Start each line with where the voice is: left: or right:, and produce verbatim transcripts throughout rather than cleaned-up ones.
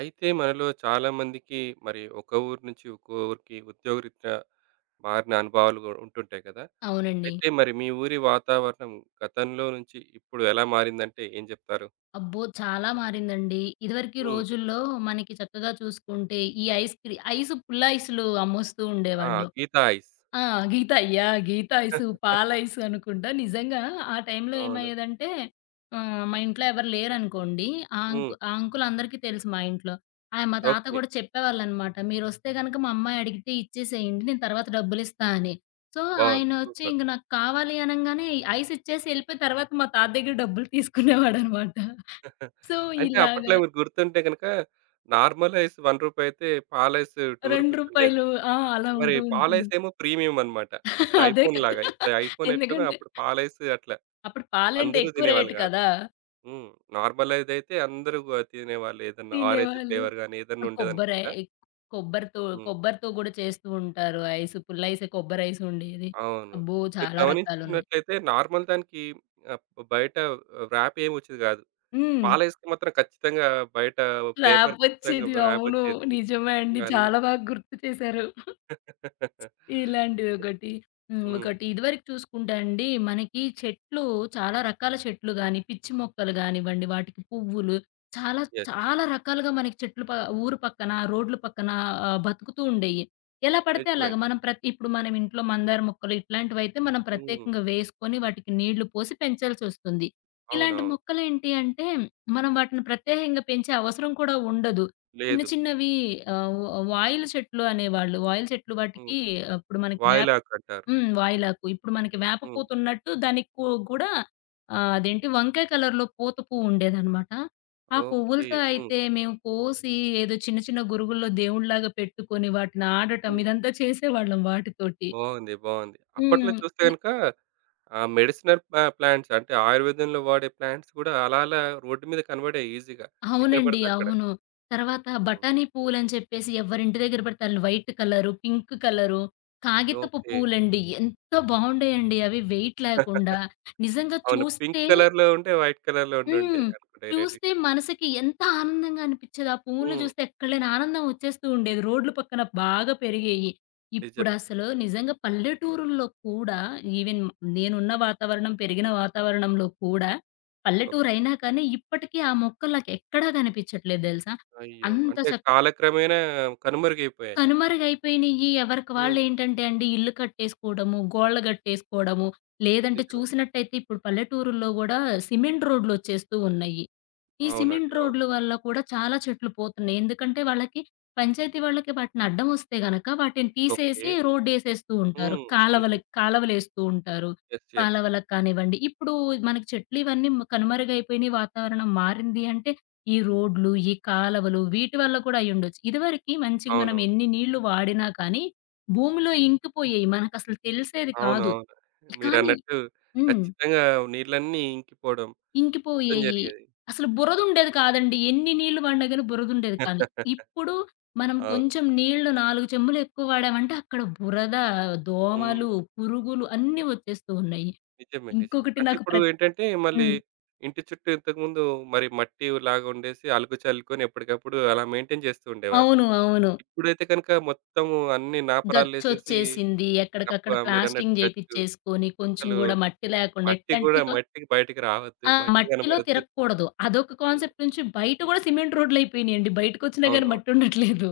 right: అయితే మనలో చాలామందికి మరి ఒక ఊరు నుంచి ఇంకో ఊరికి ఉద్యోగరీత్యా మారిన అనుభవాలు కూడా ఉంటుంటాయి కదా!
left: అవునండి.
right: అయితే మరి మీ ఊరి వాతావరణం గతంలో నుంచి ఇప్పుడు ఎలా మారిందంటే ఏం చెప్తారు?
left: అబ్బో! చాలా మారిందండి. ఇదివరకి
right: హ్మ్.
left: రోజుల్లో మనకి చక్కగా చూసుకుంటే, ఈ ఐస్ క్రీ ఐస్ పుల్ల ఐస్‌లు అమ్మొస్తూ
right: ఆ!
left: ఉండేవాళ్ళు.
right: గీతా ఐస్.
left: ఆ! గీత యాహ్! గీత ఐసు, పాల ఐసు అనుకుంటా. నిజంగా ఆ టైంలో
right: అవును.
left: ఏమయ్యేదంటే ఆహ్, మా ఇంట్లో ఎవరు లేరనుకోండి. ఆ
right: హ్మ్.
left: అంకు ఆ అంకుల్ అందరికీ తెలుసు మా ఇంట్లో. ఆయన మా తాత
right: ఓకే.
left: గూడా చెప్పేవాళ్ళనమాట. "మీరొస్తే గనక మా అమ్మాయి అడిగితే ఇచ్చేసేయండి. నేను తర్వాత డబ్బులిస్తా" అని. సో,
right: బావుంది.
left: ఆయనొచ్చి
right: సూపర్.
left: ఇంక నాకు కావాలి అనంగానే ఐస్ ఇచ్చేసి ఎళ్ళిపోయిన తర్వాత మా తాత దగ్గర డబ్బులు తీసుకునేవాడనమాట. సో,
right: అంటే అప్పట్లో
left: ఇలాగా
right: మీరు గుర్తుంటే గనక నార్మల్ ఐస్ రూ. ఒకటి అయితే పాల ఐస్
left: రూ.
right: రూ. రెండు ఉండేది.
left: రెండు రూపాయలు. ఆ! అలా
right: మరి
left: ఉంటూ
right: పాల ఐస్
left: ఉంటుంది.
right: ఏమో ప్రీమియం అన్నమాట. అప్పుడు
left: అదే
right: ఐఫోన్
left: కదా!
right: లాగా. ఇప్పుడు ఐఫోన్ ఎట్లనో
left: ఎందుకంటే
right: అప్పుడు పాల ఐస్ అట్లా.
left: అప్పుడు పాలంటే
right: అందరూ
left: ఎక్కువ
right: తినేవాళ్ళు
left: రేటు
right: కాదు.
left: కదా!
right: హ్మ్. నార్మలైదయితే అందరూ వ తినేవాళ్ళు. ఏదన్నా ఆరెంజ్
left: తినేవాళ్ళు.
right: ఫ్లేవర్ గాని
left: ఆ!
right: ఏదన్నా
left: కొబ్బరి
right: ఉండేదనుకుంటా.
left: ఎ కొబ్బరితో
right: హ్మ్.
left: కొబ్బరితో గూడా చేస్తూ ఉంటారు. ఐస్ పుల్లైసే కొబ్బరైస్ ఉండేది.
right: అవును.
left: అబ్బో!
right: మీరు
left: చాలా రకాలున్నాయి.
right: గమనించినట్లయితే నార్మల్ దానికి ఆహ్, బయట ర్యాప్ ఏమి వచ్చేది గాదు.
left: హ్మ్.
right: పాలేస్తే మాత్రం ఖచ్చితంగా బయట పేపర్ ఖచ్చితంగా
left: ర్యాపొచ్చేది.
right: ర్యాప్
left: అవును.
right: వచ్చేది.
left: నిజమే అండి.
right: ఇవన్నీ.
left: చాలా బాగా గుర్తు చేశారు.
right: నిజమే.
left: ఇలాంటిదొకటి. హ్మ్.
right: హ్మ్.
left: ఒకటి ఇదివరకు చూసుకుంటే అండి, మనకి చెట్లు చాలా రకాల చెట్లు గాని, పిచ్చి మొక్కలు గానివ్వండి, వాటికి పువ్వులు చాలా
right: యెస్.
left: చాలా రకాలుగా మనకి చెట్లు ప ఊరు పక్కన, రోడ్ల పక్కన ఆహ్, బతుకుతూ ఉండేయి. ఎలా పడితే
right: నిజమే
left: అలాగా
right: అండి.
left: మనం ప్రతి ఇప్పుడు మనం ఇంట్లో మందార మొక్కలు ఇట్లాంటివైతే మనం
right: హ్మ్.
left: ప్రత్యేకంగా వేసుకొని వాటికి నీళ్లు పోసి పెంచాల్సొస్తుంది. ఇలాంటి
right: అవునవును.
left: మొక్కలేంటి అంటే, మనం వాటిని ప్రత్యేకంగా పెంచే అవసరం కూడా ఉండదు. చిన్న
right: లేదు.
left: చిన్నవి ఆహ్, వ వాయిల చెట్లు అనేవాళ్ళు. వాయిల చెట్లు
right: హ్మ్.
left: వాటికి అప్పుడు మనకి వేప
right: వాయిలాక్ అంటారు.
left: హ్మ్. వాయిలాకు. ఇప్పుడు మనకి వేప
right: హ్మ్.
left: పూవున్నట్టు దానికి కు కూడా ఆహ్, అదేంటి వంకాయ కలర్‌లో పూత పువ్వు ఉండేదనమాట. ఆ
right: ఓకే.
left: పువ్వులతో
right: హ్మ్.
left: అయితే మేము కోసి ఏదో చిన్న చిన్న గురుగుల్లో దేవుడిలాగా పెట్టుకొని వాటిని ఆడటం
right: హ్మ్.
left: ఇదంతా చేసేవాళ్ళం వాటితోటి.
right: బావుంది. బావుంది. అప్పట్లో
left: హ్మ్.
right: చూస్తే గనుక ఆహ్, మెడిసినల్ ప ప్లాంట్స్ అంటే ఆయుర్వేదంలో వాడే ప్లాంట్స్ గూడా అలా అలా రోడ్డు మీద కనబడాయి ఈజీగా. ఎక్కడ
left: అవునండి.
right: పడితే అక్కడ.
left: అవును. తర్వాత
right: హ్మ్.
left: బఠానీ పువ్వులని చెప్పేసి ఎవ్వరింటి దగ్గర పడితే ఆళ్ళు వైట్ కలరు, పింక్ కలరు, కాగితపు
right: ఓకే.
left: పూలండి. ఎంత బావుండేయండి అవి వెయిట్ లేకుండా. నిజంగా
right: అవును. పింక్
left: చూస్తే
right: కలర్‌లో ఉండే, వైట్ కలర్‌లో ఉండుండే
left: హ్మ్.
right: అనుకుంటా ఈ
left: చూస్తే
right: రెండిట్లో.
left: మనసుకి ఎంత ఆనందంగా అనిపిచ్చేదో, ఆ పువ్వులను
right: హ్మ్.
left: చూస్తే ఎక్కడలేని ఆనందం వచ్చేస్తూ ఉండేది. రోడ్ల పక్కన బాగా పెరిగేయి.
right: నిజమే.
left: ఇప్పుడసలు నిజంగా పల్లెటూరుల్లో కూడా ఈవెన్ నేనున్న వాతావరణం, పెరిగిన వాతావరణంలో కూడా
right: ఓకే.
left: పల్లెటూరైనా కానీ ఇప్పటికీ ఆ మొక్కలు నాకెక్కడా కనిపిచ్చట్లేదు దెలుసా?
right: అయ్యో!
left: అంత
right: అంటే
left: చక్
right: కాలక్రమేణా కనుమరుగైపోయాయి.
left: కనుమరుగైపోయినియి. ఎవరికి
right: హ్మ్.
left: వాళ్ళేంటంటే అండి ఇల్లు కట్టేసుకోవడము, గోడలు గట్టేసుకోవడము, లేదంటే
right: నిజమే.
left: చూసినట్టయితే ఇప్పుడు పల్లెటూరుల్లో గూడా సిమెంట్ రోడ్‌లొచ్చేస్తూ ఉన్నాయి. ఈ
right: అవునండి.
left: సిమెంట్
right: అవును.
left: రోడ్‌లు వల్ల కూడా చాలా చెట్లు పోతున్నాయి. ఎందుకంటే వాళ్ళకి పంచాయతీ వాళ్ళకి వాటిని అడ్డం వస్తే గనక వాటిని
right: ఓకే.
left: తీసేసి రోడ్డేసేస్తూ ఉంటారు.
right: హ్మ్. నిజమే.
left: కాలవలకి కాలవలేస్తూ ఉంటారు.
right: యెస్. యెస్.
left: కాలవలకు కానివ్వండి. ఇప్పుడు మనకి చెట్లు ఇవన్నీ మ కనుమరుగైపోయినియి. వాతావరణం మారింది అంటే ఈ రోడ్లు, ఈ కాలవలు వీటి వల్ల కూడా అయ్యుండొచ్చు. ఇదివరకి మంచిగా మనం
right: అవునవును.
left: ఎన్ని నీళ్లు వాడినా కానీ భూమిలో ఇంకిపోయేయి. మనకసలు తెలిసేది కాదు.
right: అవునవును.
left: కానీ
right: మీరన్నట్టు
left: హ్మ్.
right: ఖచ్చితంగా నీళ్ళన్నీ ఇంకిపోవడం. మొత్తం
left: ఇంకిపోయేయి.
right: జరిగేది.
left: అసలు బురదుండేది కాదండి. ఎన్ని నీళ్లు పడినా గాని బురదుండేది కానీ. ఇప్పుడు మనం
right: అవును.
left: కొంచెం నీళ్లు నాలుగు చెంబులు ఎక్కువ వాడామంటే అక్కడ బురద,
right: హ్మ్.
left: దోమలు, పురుగులు అన్నీ వచ్చేస్తూ ఉన్నాయి.
right: నిజమే. నిజమే.
left: ఇంకొకటి
right: అంటే
left: నాకు
right: ఇప్పుడు
left: ప్ర
right: ఏంటంటే మళ్ళీ
left: హ్మ్.
right: ఇంటి చుట్టూ ఇంతకుముందు మరి మట్టి లాగా ఉండేసి అలుకు చల్లుకొని ఎప్పటికప్పుడు అలా మెయింటైన్ చేస్తూ ఉండేవారు.
left: అవును. అవును.
right: ఇప్పుడైతే గనుక మొత్తము అన్ని నాపరాలేసేసి
left: గచ్చొచ్చేసింది.
right: గప్ప
left: ఎక్కడికక్కడ
right: మీరన్నట్టు
left: ప్లాస్టింగ్
right: గచ్చు
left: చేపిచ్చేసుకొని కొంచెం
right: అసలు
left: గూడా మట్టి లేకుండా
right: మట్టి
left: ఎట్లంటే
right: గూడా
left: ఇక
right: మట్టికి బయటికి రావద్దు.
left: ఆ!
right: మట్టి
left: మట్టిలో
right: కనపడొద్దు.
left: తిరగకూడదు. అదొక
right: హ్మ్.
left: కాన్సెప్ట్ నుంచి బయట గూడా సిమెంట్ రోడ్‌లయిపోయినియండి. బయటకొచ్చినా గాని
right: అవునవును.
left: మట్టుండట్లేదు.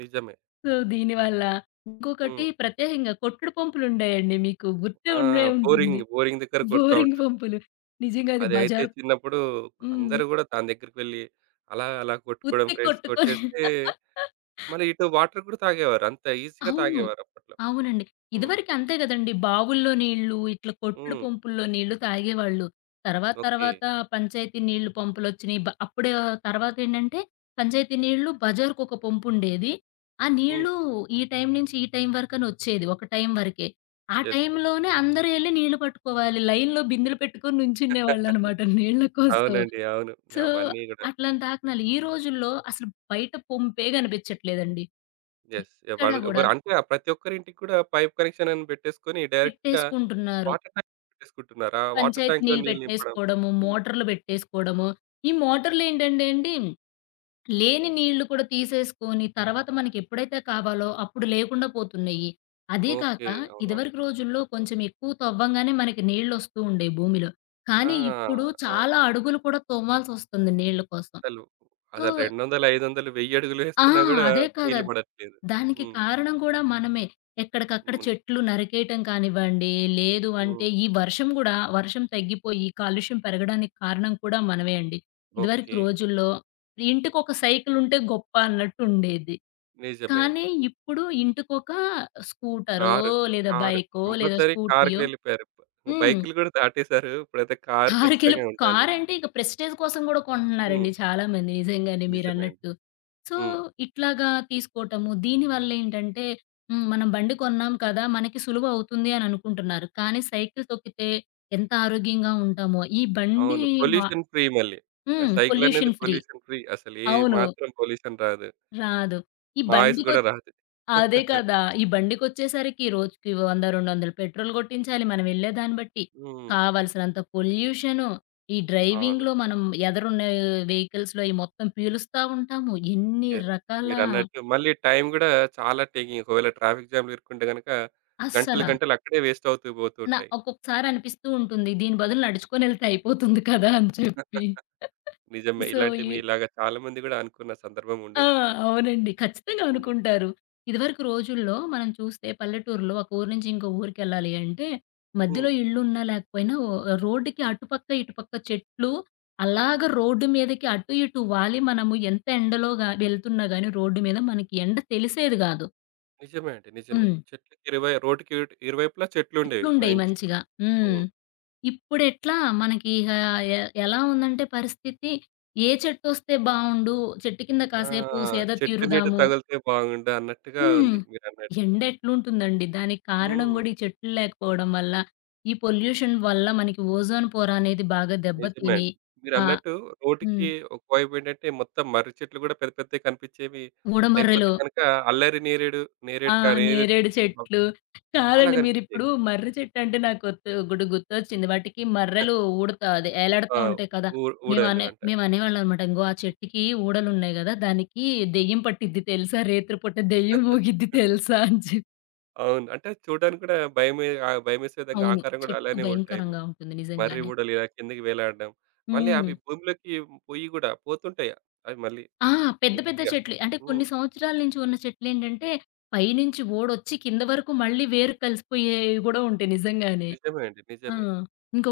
right: నిజమే.
left: సో, దీనివల్ల ఇంకొకటి
right: హ్మ్.
left: ప్రత్యేకంగా కొట్టుడు పంపులుండేయండి మీకు. గుర్తే
right: ఆ!
left: ఉండే ఉంటుంది.
right: బోరింగ్, బోరింగ్ దగ్గర కొడతా
left: బోరింగ్
right: ఉంటారు.
left: పంపులు. నిజంగా అది
right: అది అయితే
left: బజార్
right: చిన్నప్పుడు
left: హ్మ్.
right: అందరూ గూడా దాని దగ్గరికి వెళ్లి అలా అలా కొట్టుకోవడం
left: ఉత్తి
right: ఫ్రెండ్స్
left: కొట్టుకొని
right: కొట్టేస్తే మళ్ళీ ఇటు వాటర్ కూడా తాగేవారు. అంత ఈజీగా
left: అవును.
right: తాగేవారు అప్పట్లో.
left: అవునండి.
right: హ్మ్.
left: ఇదివరకు అంతే గదండీ! బావుల్లో నీళ్ళు, ఇట్లా కొట్టుడు
right: హ్మ్.
left: పంపుల్లో నీళ్ళు తాగేవాళ్ళు. తర్వాత
right: ఓకే.
left: తర్వాత పంచాయతీ నీళ్ళు పంపులొచ్చినియి. బ అప్పుడే తర్వాతేంటంటే పంచాయతీ నీళ్ళు బజారుకొక పంపుండేది. ఆ
right: హ్మ్.
left: నీళ్ళు ఈ టైం నుంచి ఈ టైం వరకనొచ్చేది. ఒక టైం వరకే. ఆ
right: యెస్. యెస్.
left: టైంలోనే అందరూ ఎళ్లి నీళ్ళు పట్టుకోవాలి. లైన్‌లో బిందెలు పెట్టుకొని నుంచునేవాళ్ళనమాట నీళ్ళ కోసం.
right: అవునండి. అవును.
left: సో,
right: అవన్నీ గూడా.
left: అట్లాంటి దాఖనాలు. ఈ రోజుల్లో అసలు బయట పంపే గనిపిచ్చట్లేదండి.
right: యెస్.
left: ఎక్కడ
right: ఎవరు
left: గూడా.
right: ఎవరు అంటే ఆ ప్రతి ఒక్కరింటికి కూడా పైప్ కనెక్షన్ అని పెట్టేసుకొని డైరెక్ట్‌గా
left: పెట్టేసుకుంటున్నారు.
right: Water tank పెట్టేసుకుంటున్నారు. ఆ వాటర్
left: పంచాయతీ
right: ట్యాంక్‌లో
left: నీళ్ళు
right: నీళ్ళు నింపడం.
left: పెట్టేసుకోవడము,
right: హ్మ్.
left: మోటార్లు పెట్టేసుకోవడము. ఈ మోటార్లేంటంటే అండి, లేని నీళ్ళు కూడా తీసేసుకొని, తర్వాత మనకెప్పుడైతే కావాలో అప్పుడు లేకుండా పోతున్నాయి. అదీ కాక
right: ఓకే. అవునవును.
left: ఇదివరకు రోజుల్లో కొంచెం ఎక్కువ తవ్వంగానే మనకి నీళ్ళొస్తూ ఉండేవి భూమిలో.
right: ఆ!
left: కానీ ఇప్పుడు
right: అవును.
left: చాలా అడుగులు కూడా తవ్వాల్సొస్తుంది నీళ్ళ కోసం.
right: అసలు
left: సో
right: అసలు రెండు వందలు, ఐదు వందలు, వెయ్యి అడుగులు
left: ఆ!
right: వేస్తున్నా గూడా
left: అదే కాదు.
right: నీళ్ళు
left: అద్
right: పడట్లేదు.
left: దానికి
right: హ్మ్.
left: కారణం కూడా మనమే. ఎక్కడికక్కడ
right: అవును.
left: చెట్లు నరికేయటం కానివ్వండి, లేదు అంటే
right: హ్మ్.
left: ఈ వర్షం గూడా వర్షం తగ్గిపోయి కాలుష్యం పెరగడానికి కారణం కూడా మనమే అండి. ఇదివరకు
right: ఓకే.
left: రోజుల్లో ఇంటికొక సైకిల్ ఉంటే గొప్ప అన్నట్టు ఉండేది.
right: నిజమే అండి.
left: కానీ ఇప్పుడు ఇంటికొక స్కూటరో,
right: కారు.
left: లేదా
right: కారు.
left: బైకో, లేదా
right: కంపల్సరీ కారుకి
left: స్కూటీయో
right: వెళ్ళిపోయారు.
left: హ్మ్.
right: బైకులు గూడా దాటేసారు. ఇప్పుడైతే కారు
left: కారుకెళ్ళి
right: ఖచ్చితంగా ఉండాలి.
left: కారంటే ఇక ప్రెస్టేజ్ కోసం గూడా
right: హ్మ్.
left: కొంటున్నారండి చాలామంది నిజంగానే
right: నిజమే అండి.
left: మీరన్నట్టు. సో,
right: హ్మ్.
left: ఇట్లాగా తీసుకోవటము. దీనివల్లేంటంటే హ్మ్. మనం బండి కొన్నాం కదా! మనకి సులువవుతుంది అని అనుకుంటున్నారు. కానీ సైకిల్ తొక్కితే ఎంత ఆరోగ్యంగా ఉంటామో. ఈ బండి
right: అవును.
left: వ
right: పొల్యూషన్ ఫ్రీ మళ్ళీ. ఆ
left: హ్మ్.
right: సైకిల్ అనేది
left: పొల్యూషన్ ఫ్రీ.
right: Pollution free. అసలు ఏ
left: అవును.
right: మాత్రం పొల్యూషన్ రాదు.
left: రాదు. ఈ
right: నాయిస్
left: బండికొ
right: గూడా రాదు.
left: అదే కదా! ఈ బండికొచ్చేసరికి రోజుకి వంద, రెండు వందలు పెట్రోల్ కొట్టించాలి మనం ఎళ్ళేదాన్ని బట్టి.
right: హ్మ్.
left: కావాల్సినంత పొల్యూషను. ఈ
right: అవును.
left: డ్రైవింగ్‌లో మనం ఎదరున్న వెహికల్స్‌లో ఈ మొత్తం పీలుస్తా ఉంటాము. ఎన్ని
right: యెస్.
left: రకాల
right: మీరన్నట్టు మళ్ళీ టైం గూడా చాలా టేకింగ్. ఒకవేళ ట్రాఫిక్ జామ్‌లో ఇరుక్కుంటే గనక గంటలు,
left: అస్సల
right: గంటలు అక్కడే వేస్ట్ అవుతూ పోతూ
left: నా
right: ఉంటాయి.
left: ఒక్కొక్కసారి అనిపిస్తూ ఉంటుంది. దీని బదులు నడుచుకొని ఎళ్తే అయిపోతుంది కదా! అని చెప్పి.
right: నిజమే.
left: సో,
right: ఇలాంటి
left: ఈ
right: మీలాగా చాలా మంది గూడా అనుకున్న సందర్భం ఉండి
left: ఆ!
right: ఉంటుంది.
left: అవునండి. ఖచ్చితంగా
right: హ్మ్.
left: అనుకుంటారు. ఇదివరకు రోజుల్లో మనం చూస్తే పల్లెటూరులో ఒక ఊరు నుంచి ఇంకో ఊరికెళ్ళాలి అంటే
right: హ్మ్.
left: మధ్యలో ఇళ్ళున్నా లేకపోయినా ఓ రోడ్డుకి అటుపక్క, ఇటుపక్క చెట్లు అలాగా రోడ్డు మీదకి అటు ఇటు వాలి మనము ఎంత ఎండలో గా వెళ్తున్నా గాని రోడ్డు మీద మనకి ఎండ తెలిసేది గాదు.
right: నిజమే అండి. నిజమే.
left: హ్మ్.
right: చెట్లకి ఇరువై రోడ్డుకి ఇటు ఇరువైపులా చెట్లుండేవి
left: చెట్లుండేయి
right: మంచిగా.
left: మంచిగా. హ్మ్.
right: హ్మ్.
left: ఇప్పుడెట్లా మనకి ఇహ ఎ ఎలా ఉందంటే పరిస్థితి ఏ చెట్టొస్తే బావుండు, చెట్టు కింద
right: ఆ!
left: కాసేపు సేద
right: చెట్టు నీడ
left: తీరుదాము
right: తగిలితే బాగుండు అన్నట్టుగా
left: హ్మ్.
right: ఉంది మీరన్నట్టు.
left: ఎండ ఎట్లుంటుందండి? దానికి కారణం
right: హ్మ్.
left: గూడా ఈ చెట్లు లేకపోవడం వల్ల, ఈ పొల్యూషన్ వల్ల మనకి ఓజోన్ పొర అనేది బాగా
right: నిజమే
left: దెబ్బతిని
right: అండి.
left: ఆహ్,
right: మీరన్నట్టు
left: హ్మ్.
right: రోడ్డుకి ఒకవైపేంటంటే మొత్తం మర్రి చెట్లు గూడా పెద్ద పెద్దయి కనిపిచ్చేవి. లేకపోతే
left: ఊడమర్రెలు
right: గనక అల్లరి నేరేడు,
left: ఆ!
right: నేరేడు కా నేరేడు
left: నేరేడు
right: చెట్లు గూడా బా
left: చెట్లు.
right: చాలా
left: కాదండి
right: కనిపిచ్చేవి.
left: మీరిప్పుడు మర్రి చెట్టు అంటే నాకొత్తు గుడు గుర్తొచ్చింది. వాటికి మర్రెలు ఊడతా అదే
right: ఆ!
left: ఏలాడుతా ఉంటాయి కదా!
right: ఊ ఊడలు
left: మేమనే
right: అంటారు.
left: మేమనేవాళ్ళమనమాట. ఇంగో ఆ చెట్టుకి ఊడలున్నాయి గదా! దానికి దెయ్యం పట్టిద్ది తెలుసా? రేత్రి పూట దెయ్యం ఊగిద్ది తెలుసా? అని చెప్పి.
right: అవును. అంటే చూడడానికి గూడా భయమే ఆహ్, భయమేసే విధంగా
left: అవును.
right: ఆకారం గూడా
left: చెట్టు
right: అలానే ఉంటాయి.
left: భయంకరంగా ఉంటుంది
right: మర్రి
left: నిజంగానే.
right: ఊడలు ఇలా కిందకి వేలాడడం. మళ్ళీ
left: హ్మ్.
right: అవి భూమిలోకి పొయ్యి గూడా పోతుంటాయి. అవి మళ్ళీ
left: ఆ! పెద్ద పెద్ద
right: గట్టిగా.
left: చెట్లు. అంటే
right: హ్మ్.
left: కొన్ని సంవత్సరాల నుంచి ఉన్న చెట్లేంటంటే, పైనుంచి ఓడొచ్చి కింద వరకు మళ్ళీ వేరు కలిసిపోయేవి గూడా ఉంటాయి నిజంగానే.
right: నిజమే అండి.
left: ఆ!
right: నిజమే.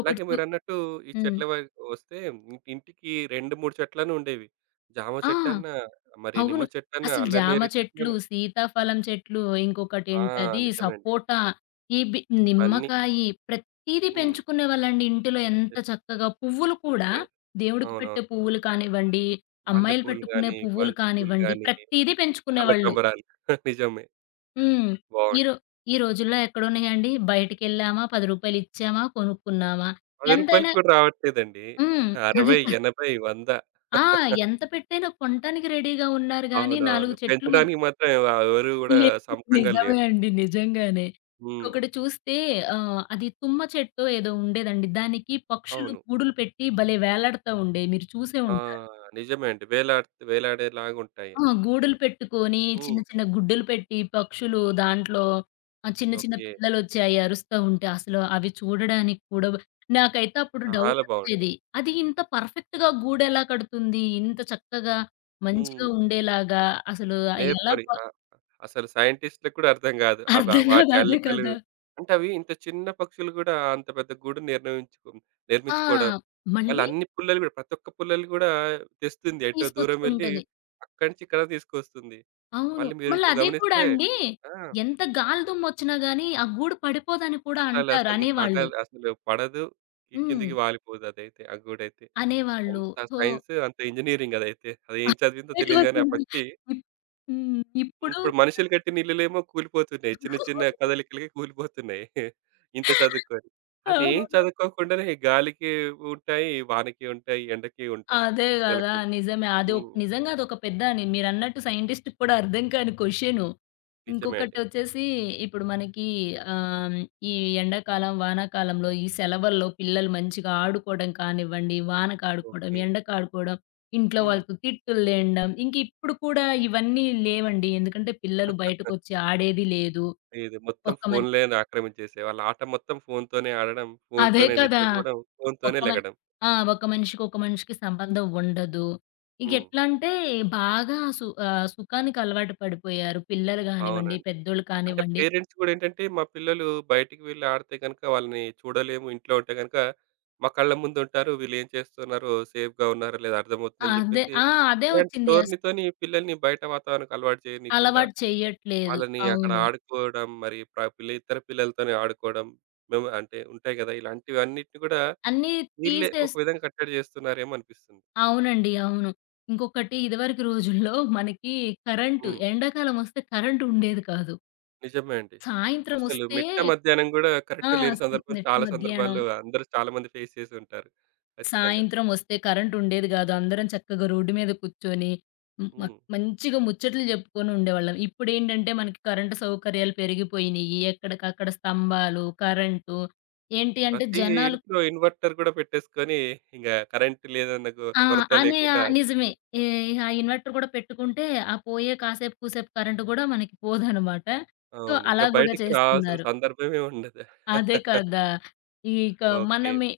right: అలాగే
left: చు
right: మీరన్నట్టు ఈ
left: హ్మ్.
right: చెట్ల వైపు వస్తే ఇం- ఇంటికి రెండు, మూడు చెట్లన్నా ఉండేవి. జామ
left: ఆ!
right: చెట్టన్నా, మరి నిమ్మ
left: అవును.
right: చెట్టన్నా,
left: అసలు జామ
right: అల్లనేరేడు
left: చెట్లు,
right: చెట్లన్నా
left: సీతాఫలం చెట్లు,
right: ఆ!
left: ఇంకొకటేంటది
right: నిజమే అండి.
left: సపోటా, ఈ బి
right: ఇవన్నీ
left: నిమ్మకాయి ప్రతీదీ
right: హ్మ్.
left: పెంచుకునేవాళ్ళండి ఇంటిలో ఎంత
right: జస్ట్
left: చక్కగా. పువ్వులు కూడా దేవుడికి
right: అవునవును.
left: పెట్టే పువ్వులు కానివ్వండి, అమ్మాయిలు
right: మల్లెపూలు
left: పెట్టుకునే
right: గాని,
left: పువ్వులు
right: బంతి పూలు
left: కానివ్వండి,
right: గాని,
left: ప్రతీదీ పెంచుకునేవాళ్ళు.
right: కనకంబరాలు నిజమే.
left: హ్మ్. ఈ రో
right: బావుంటాయి.
left: ఈ రోజుల్లో ఎక్కడున్నాయండి? బయటికెళ్ళామా, రూ. పది రూపాయలు ఇచ్చామా, కొనుక్కున్నామా.
right: రూ. పది
left: ఎంతైనా
right: కూడా రావట్లేదండి.
left: హ్మ్. అదే
right: అరవై,
left: కదా!
right: ఎనభై, వంద
left: ఆ! ఎంత పెట్టైనా కొనటానికి రెడీగా ఉన్నారు గానీ,
right: అవునవును.
left: నాలుగు చెట్లు మనం
right: పెంచడానికి మాత్రం ఎవ ఎవరు గూడా
left: లేదు.
right: సముఖంగా
left: నిజమే
right: లేరు.
left: అండి. నిజంగానే.
right: హ్మ్.
left: ఇంకొకటి చూస్తే ఆహ్, అది తుమ్మ చెట్టో ఏదో ఉండేదండి. దానికి పక్షులు
right: అవును.
left: గూడులు పెట్టి భలే వేలాడుతా ఉండేవి. మీరు చూసే
right: ఆ!
left: ఉంటారు.
right: నిజమే అండి. వేలాడ్ వేలాడేలాగుంటాయి.
left: ఆ! గూడులు పెట్టుకొని, చిన్న
right: హ్మ్.
left: చిన్న గుడ్డులు పెట్టి పక్షులు దాంట్లో ఆహ్, చిన్న చిన్న
right: ఓకే.
left: పిల్లలొచ్చాయి అరుస్తా ఉంటే, అసలు అవి చూడడానికి కూడా నాకైతే అప్పుడు
right: చాలా బావుంటాయి.
left: డౌటొచ్చేది. అది ఇంత పర్ఫెక్ట్‌గా గూడెలా కడుతుంది? ఇంత చక్కగా, మంచిగా
right: హ్మ్.
left: ఉండేలాగా అసలు ఎలా
right: నేర్పరి.
left: ప
right: ఆ! అసలు సైంటిస్ట్‌లకి కూడా అర్థం గాదు. అవి ఆ
left: అర్థం కాదు.
right: వాటి
left: అదే
right: అల్లికలు
left: కదా!
right: అంటే అవి ఇంత చిన్న పక్షులు గూడా అంత పెద్ద గూడు నిర్ణయించుకు
left: ఆ!
right: నిర్మించుకోవడం. మళ్ళీ
left: మళ్ళీ
right: అన్ని పుల్లలు గూడా ప్రతి ఒక్క పుల్లలు గూడా తెస్తుంది. ఎటో దూరం వెళ్లి
left: తీసుకొచ్చుకుంటది.
right: అక్కడి నుంచి ఇక్కడ తీసుకొస్తుంది.
left: అవును.
right: మళ్ళీ
left: మళ్ళీ
right: మీరింకో
left: అదే కూడా
right: గమనిస్తే
left: అండి,
right: ఆ!
left: ఎంత గాలి దుమ్మొచ్చినా గాని, ఆ గూడు పడిపోదని కూడా అంటారు
right: అస్సలసలు
left: అనేవాళ్ళు.
right: పగలు అసలు పడదు. కి
left: హ్మ్.
right: కిందకి వాలిపోదదైతే. ఆ గూడైతే.
left: అనేవాళ్ళు.
right: అంత
left: సో
right: సైన్స్, అంత ఇంజినీరింగ్ అదైతే. అదేం చదివిందో
left: అదే కదా!
right: తెలీదు గానీ ఆ పక్షి
left: ఇప్ హ్మ్.
right: హ్మ్.
left: ఇప్పుడు
right: ఇప్పుడు మనుషులు కట్టిన ఇల్లులేమో కూలిపోతున్నాయి. చిన్న చిన్న కదలికలకి కూలిపోతున్నాయి. ఇంత చదువుకొని. అవేం
left: అవును.
right: చదువుకోకుండానే గాలికి ఉంటాయి, వానకి ఉంటాయి, ఎండకి ఉంటాయి.
left: అదే గదా!
right: వదలకుండా.
left: నిజమే. అది ఒక్
right: హ్మ్.
left: నిజంగా అదొక పెద్ద అని మీరన్నట్టు సైంటిస్ట్‌కి కూడా అర్థం కాని క్వెషను.
right: నిజమే అండి.
left: ఇంకొకటొచ్చేసి ఇప్పుడు మనకి ఆహ్, ఈ ఎండాకాలం, వానాకాలంలో ఈ సెలవుల్లో పిల్లలు మంచిగా ఆడుకోవడం కానివ్వండి, వానకు ఆడుకోవడం,
right: ఓకే.
left: ఎండకు ఆడుకోవడం, ఇంట్లో
right: హ్మ్.
left: వాళ్ళతో తిట్టులు తినడం, ఇంక ఇప్పుడు కూడా ఇవన్నీ లేవండి. ఎందుకంటే పిల్లలు బయటకొచ్చి ఆడేది లేదు.
right: ఇది మొత్తం
left: ఒక్క మన్
right: ఫోన్‌లేని ఆక్రమించేసాయి. వాళ్ళ ఆట మొత్తం ఫోన్‌తోనే ఆడడం,
left: అదే
right: ఫోన్‌తోనే
left: కదా!
right: నిద్రపోవడం,
left: ఒక
right: ఫోన్‌తోనే
left: మన్
right: లెగడం.
left: ఆ! ఒక మనిషికి, ఒక మనిషికి సంబంధం ఉండదు.
right: హ్మ్.
left: ఇంకెట్లంటే బాగా సు ఆహ్, సుఖానికి అలవాటు పడిపోయారు. పిల్లలు గానివ్వండి,
right: అవునండి.
left: పెద్దోళ్ళు
right: అంటే
left: కానివ్వండి.
right: పేరెంట్స్ గూడా ఏంటంటే, మా పిల్లలు బయటికి వెళ్లి ఆడితే గనుక వాళ్ళని చూడలేము. ఇంట్లో ఉంటే గనుక మా కళ్ళ ముందుంటారు. వీళ్ళేం చేస్తున్నారో, సేఫ్‌గా ఉన్నారో లేదో అర్థమవుతుందని
left: అదే
right: జెప్పేసి,
left: ఆ! అదే
right: ఇలాంటి
left: వచ్చింది. అస్
right: ధోరణితోని పిల్లల్ని బయట వాతావరణానికి అలవాటు చేయనీయకుండా,
left: అలవాటు చెయ్యట్లేదు.
right: వాళ్ళని అక్కడ
left: అవును.
right: ఆడుకోవడం, మరి ప్ర పిల్ల ఇతర పిల్లలతోని ఆడుకోవడం, మేము అంటే ఉంటాయి గదా! ఇలాంటివన్నిటిని గూడా
left: అన్నీ
right: వీళ్ళే ఒక
left: తీసేస్
right: విధంగా కట్టడి జేస్తున్నారేమో అనిపిస్తుంది.
left: అవునండి. అవును. ఇంకొకటి ఇదివరకు రోజుల్లో మనకి కరెంటు
right: హ్మ్.
left: ఎండాకాలం వస్తే కరెంట్ ఉండేది కాదు.
right: నిజమే అండి.
left: సాయంత్రం
right: అసలు
left: వస్తే
right: మిట్ట మధ్యాహ్నం గూడా
left: ఆ!
right: కరెంట్ లేని
left: స్
right: సందర్భం
left: నిట్ట
right: చాలా
left: మధ్యాహ్నం
right: సందర్భాల్లో అందరూ చాలామంది ఫేస్ చేసుంటారు. ఖచ్చితంగా.
left: సాయంత్రం వస్తే కరెంట్ ఉండేది గాదు. అందరం చక్కగా రోడ్డు మీద కూర్చొని హ్మ్. మ
right: హ్మ్.
left: మంచిగా ముచ్చట్లు జెప్పుకొని ఉండేవాళ్ళం. ఇప్పుడేంటంటే మనకి కరెంటు సౌకర్యాలు పెరిగిపోయినియి. ఎక్కడికక్కడ స్తంభాలు, కరెంటు ఏంటి అంటే
right: ప్రతి
left: జనాలు
right: ఇంట్లో ఇన్వర్టర్ కూడా పెట్టేసుకొని ఇంగ కరెంట్ లేదన్న కొ
left: ఆ!
right: కొరత
left: అనే
right: లేకుండా
left: ఆహ్, నిజమే. ఈ
right: జీవిస్తున్నారు.
left: ఆ ఇన్వర్టర్ గూడా పెట్టుకుంటే ఆ పోయే కాసేపు కూసేపు కరెంటు గూడా మనకి పోదనమాట. సో,
right: అవును. ఇంక
left: అలా గూడా
right: బయటికి రావాల్సిన
left: చేస్తున్నారు.
right: సందర్భమే ఉండదు.
left: అదే కదా! ఇక
right: ఓకే.
left: మనమే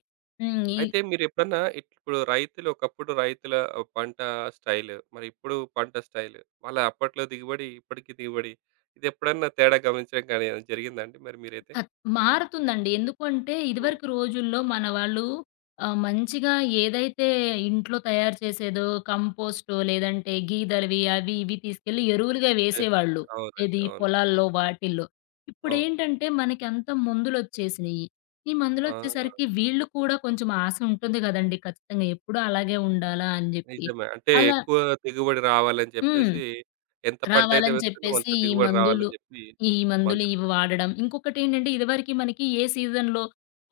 left: హ్మ్. ఈ
right: అయితే మీరెప్పుడన్నా ఇప్పుడు రైతులు ఒకప్పుడు రైతుల పంట స్టైల్, మరి ఇప్పుడు పంట స్టైల్, వాళ్ళ అప్పట్లో దిగుబడి, ఇప్పటికి దిగుబడి ఇదెప్పుడన్నా తేడా గమనించడం కానీ ఏమైనా జరిగిందా అండి మరి మీరైతే?
left: ఖత్ మారుతుందండి. ఎందుకు అంటే,
right: హ్మ్.
left: ఇదివరకు రోజుల్లో మన వాళ్ళు ఆహ్, మంచిగా ఏదైతే ఇంట్లో తయారు చేసేదో కంపోస్టో, లేదంటే గీదలవి అవి ఇవి తీసుకెళ్ళి ఎరువులుగా
right: యెస్.
left: వేసేవాళ్ళు.
right: అవునండి.
left: ఏది
right: అవును.
left: పొలాల్లో వాటిల్లో.
right: అవును.
left: ఇప్పుడేంటంటే మనకి అంతా మందులొచ్చేసినియి. ఈ
right: ఆ!
left: మందులొచ్చేసరికి వీళ్ళు కూడా కొంచెం ఆశ ఉంటుంది గదండీ ఖచ్చితంగా ఎప్పుడూ అలాగే ఉండాలా అని జెప్పి.
right: నిజమే. అంటే
left: అలా
right: ఎక్కువ దిగుబడి రావాలని
left: హ్మ్.
right: చెప్పేసి ఎంత పంటైతే
left: రావాలని
right: వేస్తున్నామో
left: చెప్పేసి
right: అంత
left: ఈ
right: దిగుబడి
left: మందులు,
right: రావాలని చెప్పి
left: ఈ మందులు
right: మందులు
left: ఇవి వాడడం. ఇంకొకటేంటంటే ఇదివరకి మనకి ఏ సీజన్‌లో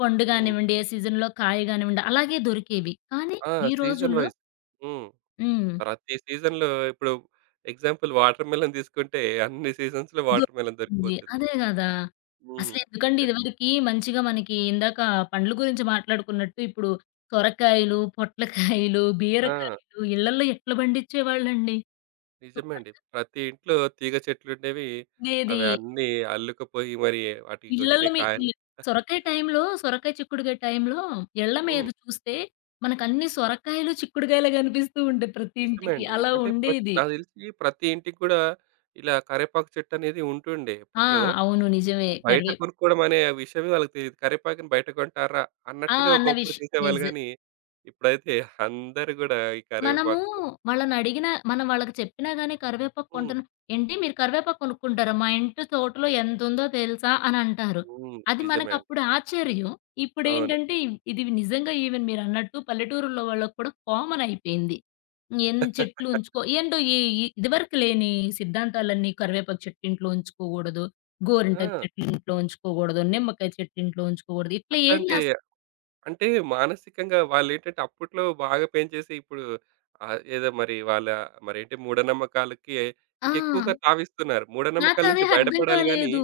left: పండు
right: హ్మ్.
left: గానివ్వండి, ఏ సీజన్‌లో కాయ గానివ్వండి అలాగే దొరికేవి. కానీ
right: ఆ!
left: ఈ
right: సీజన్
left: రోజుల్లో
right: వైస్. హ్మ్.
left: హ్మ్.
right: ప్రతి సీజన్‌లో ఇప్పుడు ఎగ్జాంపుల్ వాటర్ మెలన్ తీసుకుంటే అన్ని సీజన్స్‌లో వాటర్ మెలన్
left: దొరుకుతుంది.
right: దొరికిపోతుంది.
left: అదే గదా!
right: హ్మ్.
left: అసలెందుకండి
right: యెస్.
left: ఇదివరకి మంచిగా మనకి ఇందాక పండ్ల గురించి మాట్లాడుకున్నట్టు ఇప్పుడు సొరకాయలు, పొట్లకాయలు,
right: ఆ!
left: బీరకాయలు ఇళ్ళల్లో ఎట్లా పండించేవాళ్ళండి?
right: నిజమే అండి. ప్రతి ఇంట్లో తీగ చెట్లుండేవి.
left: శుభ్రంగుండేది.
right: అవి అన్నీ అల్లుకుపోయి మరి వాటికొచ్చే
left: ఇళ్లల్లో మీ
right: కాయలు
left: ఇ సొరకాయ టైంలో సొరకాయ, చిక్కుడుకాయ టైంలో ఇళ్ళ మీద
right: హ్మ్.
left: చూస్తే మనకన్ని సొరకాయలు, చిక్కుడుకాయలే కనిపిస్తూ ఉంటాయి ప్రతి
right: నిజమే
left: ఇంటికి.
right: అండి.
left: అలా
right: అంటే ప్రత్
left: ఉండేది.
right: నాకు తెలిసి ప్రతి ఇంటికి గూడా ఇలా కరేపాకు చెట్టనేది ఉంటుండే
left: ఆ!
right: అప్పట్లో.
left: అవును. నిజమే.
right: బయట
left: కరివే
right: కొనుక్కోవడం అనే విషయమే వాళ్ళకి తెలీదు. కరేపాకుని బయట కొంటార్రా
left: ఆ!
right: అన్నట్టుగా
left: అన్న
right: ఒకప్పుడు
left: విష్
right: చూసేవాళ్ళు
left: నిజం.
right: గానీ, ఇప్పుడైతే అందరూ గూడా ఈ
left: మనము
right: కరివేపాకు
left: వాళ్ళనడిగినా మనం వాళ్ళకి చెప్పినా గాని కరివేపాకు
right: హ్మ్.
left: కొంటున్నా "ఏంటి మీరు కరివేపాకు కొనుక్కుంటారా? మా ఇంటి తోటలో ఎంతుందో తెలుసా?" అనంటారు.
right: హ్మ్.
left: అది
right: నిజమే అండి.
left: మనకప్పుడు ఆశ్చర్యం.
right: అవును.
left: ఇప్పుడేంటంటే ఇవ్ ఇది నిజంగా ఈవెన్ మీరన్నట్టు పల్లెటూరుల్లో వాళ్ళకి కూడా కామన్ అయిపోయింది. ఎన్ని చెట్లు ఉంచుకో ఏంటో ఈ ఈ ఇదివరకు లేని సిద్ధాంతాలన్నీ కరివేపాకు చెట్టు ఇంట్లో ఉంచుకోకూడదు, గోరింటాకు
right: ఆ!
left: చెట్లు ఇంట్లో ఉంచుకోకూడదు, నిమ్మకాయ చెట్టు ఇంట్లో ఉంచుకోకూడదు. ఇట్లా ఏం
right: అట్లాంటి
left: చేస్
right: అంటే మానసికంగా వాళ్ళేంటంటే అప్పట్లో బాగా పెంచేసి ఇప్పుడు ఆహ్, ఏదో మరి వాళ్ళ మరేంటి మూఢనమ్మకాలకి
left: ఆ!
right: ఇంకెక్కువగా తావిస్తున్నారు. మూఢనమ్మకాల
left: నాకదే
right: నుంచి
left: అర్థం
right: బయటపడాలి గానీ
left: కాలేదు.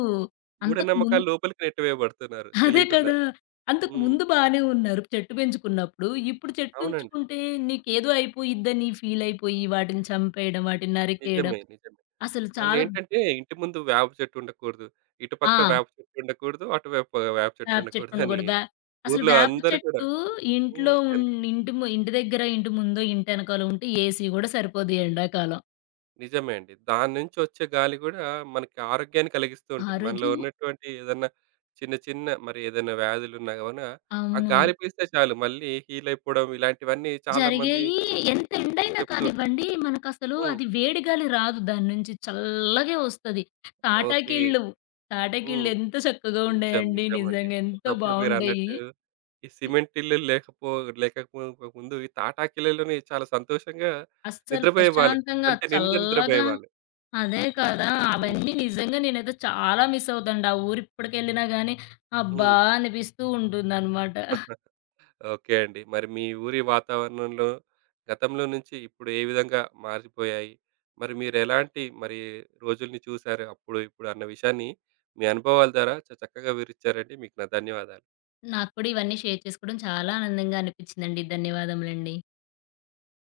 left: అంతకు ముం
right: మూఢనమ్మకాల లోపలికి నెట్టివేయబడుతున్నారు
left: అదే కదా!
right: తెలియకుండానే.
left: అంతకు
right: హ్మ్.
left: ముందు బానే ఉన్నారు. చెట్టు పెంచుకున్నప్పుడు. ఇప్పుడు చెట్టు
right: అవునండి.
left: ఉంచుకుంటే నీకేదో అయిపోయిద్దని ఫీలయిపోయి వాటిని చంపేయడం, వాటిని నరికేయడం.
right: నిజమే. నిజమే.
left: అసలు చాలా
right: మళ్ళేంటంటే ఇంటి ముందు వేప చెట్టు ఉండకూడదు. ఇటుపక్క
left: ఆ!
right: వేప చెట్టు ఉండకూడదు. అటువైపు వేప వేప చెట్టు
left: వేప చెట్టు
right: ఉండకూడదు అని
left: ఉండకూడదు. వే అసలు
right: ఊర్లో
left: వేప
right: అందరూ కూడా
left: చెట్టు ఇంట్లో
right: హ్మ్. ఎన్
left: ఉన్ ఇంటి ము ఇంటి దగ్గర, ఇంటి ముందో, ఇంటెనకాలో ఉంటే ఏసీ గూడా సరిపోదు ఎండాకాలం.
right: నిజమే అండి. దాని నుంచి వచ్చే గాలి గూడా మనకి ఆరోగ్యాన్ని కలిగిస్తూ ఉంటుంది. మనలో
left: ఆరోగ్యం
right: ఉన్నటువంటి ఏదన్నా చిన్న చిన్న మరి ఏదైనా వ్యాధులున్నా గూన ఆ
left: అవును.
right: గాలి పీలిస్తే చాలు మళ్ళీ హీల్ అయిపోవడం ఇలాంటివన్నీ చాలా మంది
left: జరిగాయి. ఎంత ఎండైనా
right: చెప్తూ ఉంటారు.
left: కానివ్వండి, మనకసలు
right: హ్మ్.
left: అది వేడి గాలి రాదు దాని నుంచి. చల్లగే వస్తది.
right: ఓకే.
left: తాటాకిళ్ళు,
right: హ్మ్.
left: తాటాకిళ్ళు ఎంత చక్కగా
right: నిజం.
left: ఉండేయండి.
right: నిజమండి.
left: నిజంగా ఎంత
right: ఒకప్పుడు
left: బావుండేయి.
right: మీరన్నట్టు ఈ సిమెంట్ ఇల్లు లేకపో లేకపో ముందు ఈ తాటాకిళ్ళలోనే చాలా సంతోషంగా
left: అస్సలు
right: నిద్రపోయేవాళ్ళు.
left: ప్రశాంతంగా
right: కంటి నిండా
left: చల్లగా
right: నిద్రపోయేవాళ్ళు.
left: అదే కదా!
right: హ్మ్.
left: అవన్నీ నిజంగా నేనైతే చాలా మిస్ అవుతాండి. ఆ ఊరు ఇప్పటికెళ్ళినా గానీ, అబ్బా!
right: హ్మ్.
left: అనిపిస్తూ ఉంటుందనమాట.
right: ఓకే అండి. మరి మీ ఊరి వాతావరణంలో గతంలో నుంచి ఇప్పుడు ఏ విధంగా మారిపోయాయి? మరి మీరెలాంటి మరి రోజుల్ని చూసారు అప్పుడు, ఇప్పుడు అన్న విషయాన్ని మీ అనుభవాల ద్వారా చ చక్కగా వివరిచ్చారండి. మీకు నా ధన్యవాదాలు.
left: నాకు కూడా ఇవన్నీ షేర్ చేసుకోవడం చాలా ఆనందంగా అనిపించిందండి. ధన్యవాదములండి.